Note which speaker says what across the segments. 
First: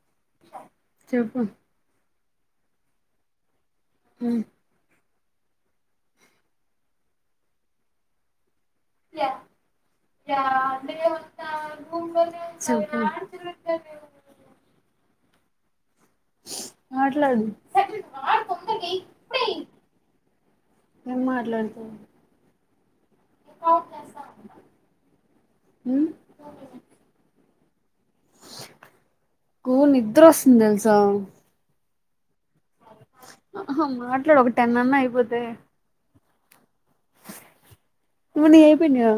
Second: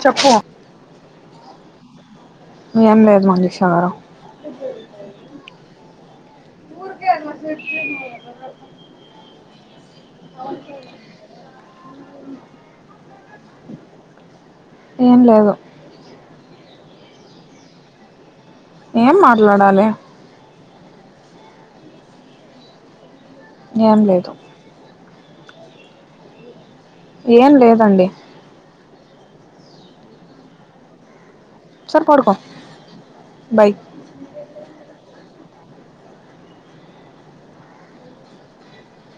Speaker 1: చెప్పు
Speaker 2: చెప్పు
Speaker 1: ఎం లేదు మంగ [unintelligible] చార
Speaker 2: ఉ
Speaker 1: [unintelligible] ఏం లేదు
Speaker 2: [unintelligible] మాట్లాడు
Speaker 1: ఏం మాట్లాడాలి
Speaker 2: ఏం మాట్లాడతవ్
Speaker 1: ఏం లేదు
Speaker 2: అ
Speaker 1: ఏం లేదండి
Speaker 2: కూ నిద్రొస్తుంది దేలుసా
Speaker 1: సార్ పడుకో బై
Speaker 2: అహ్హ మాట్లాడు ఒక టెన్నన్న అయిపోతే. ఇప్పుడు నీవైపొనయ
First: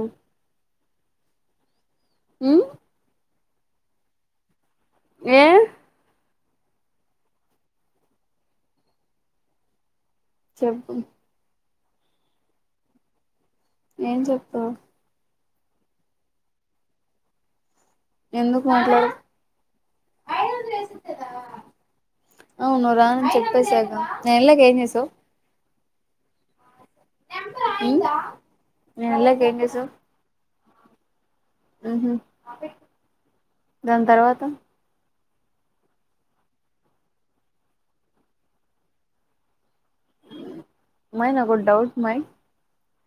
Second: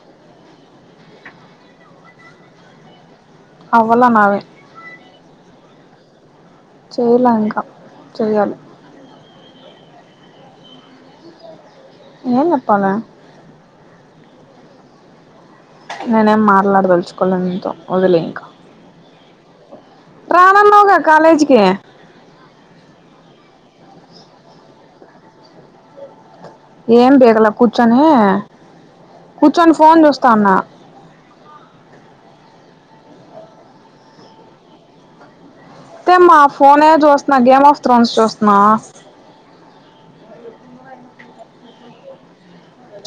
Speaker 2: అ
Speaker 1: అవ్వలా నావి
Speaker 2: ఏ
Speaker 1: చేయల ఇంకా చెయ్యాలి
Speaker 2: చెప్పు
Speaker 1: ఏంజెప్పాల
Speaker 2: ఏం చెప్పు
Speaker 1: నేనేం మాట్లాడదల్చుకోల నీతో
Speaker 2: ఎందుకు మాట్లాడవు
Speaker 1: రానానావుగా కాలేజికి
Speaker 2: అవును నువ్వు రానని చెప్పేసాగా ఎల్లకేంస్తావ్
Speaker 1: ఏం! ! ! ! ! ! ! ! ! ! కూర్చొని
Speaker 2: నేను వెళ్ళాక
Speaker 1: కూర్చొని ఫోన్ చూస్తాన్నా
Speaker 2: ఉహూ దాని తర్వాత
Speaker 1: [unintelligible] మా ఫోనే ఏ చూస్తున్నా గేమ్ ఆఫ్ త్రోన్స్ చూస్తన్నా
Speaker 2: మై నాగో డౌట్ మై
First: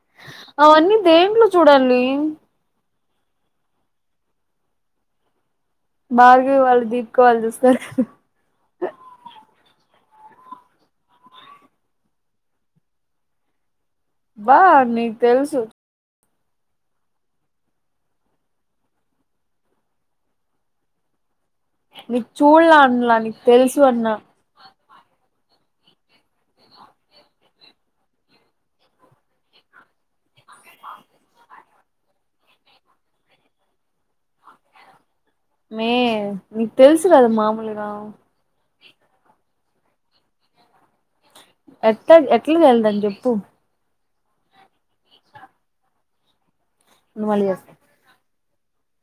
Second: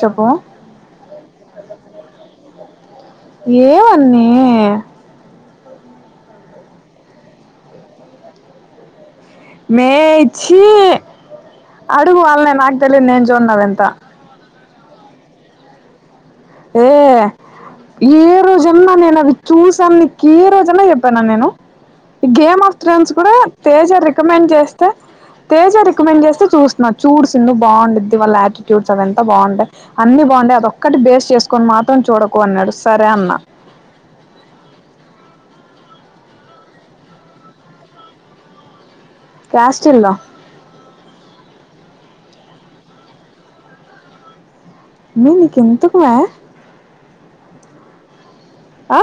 Speaker 1: చెప్పు
Speaker 2: అవన్నీ దేంట్లో చుడండి
Speaker 1: ఏవన్నీ
Speaker 2: భార్గవి వాళ్ళు దీపికవాల్లు చూస్తారుగ
Speaker 1: మే చ్చి అడుగు వాళ్నే నాక్ తెలిదు నేను జున్ అదంతా
Speaker 2: బాగ్ నీక్ తెలుసు
Speaker 1: ఏ ఏరోజన్నా నేను అవి చూసానని నీకు కిరోజన్నా చెప్పాన నేను ఈ
Speaker 2: నీకు
Speaker 1: గేమ్
Speaker 2: చూడలా
Speaker 1: ఆఫ్ ఫ్రెండ్స్
Speaker 2: అన్లా
Speaker 1: కూడా
Speaker 2: నీకు తెలుసు
Speaker 1: తేజ
Speaker 2: అన్నా
Speaker 1: రికమెండ్ చేస్ తేజ రికమెండ్ చేస్తే చూస్తున్నా. చూడు సిందూ బాగుండుద్ది, వాళ్ళ యాటిట్యూడ్స్ అవి అంత బావుంటాయి. అన్ని బాగుడై అదొక్కటి బేస్ చేసుకొని మాత్రం చూడకు అన్యడు సరే అన్నా
Speaker 2: మే నీకు తెలుసుగద మాముల్గా
Speaker 1: క్యాస్ట్ంద
Speaker 2: ఎట్లా ఎట్లకి వెళ్ళదాం చెప్పు
Speaker 1: నీకెందుకమే
Speaker 2: ఉమళస్త [unintelligible]
Speaker 1: ఆ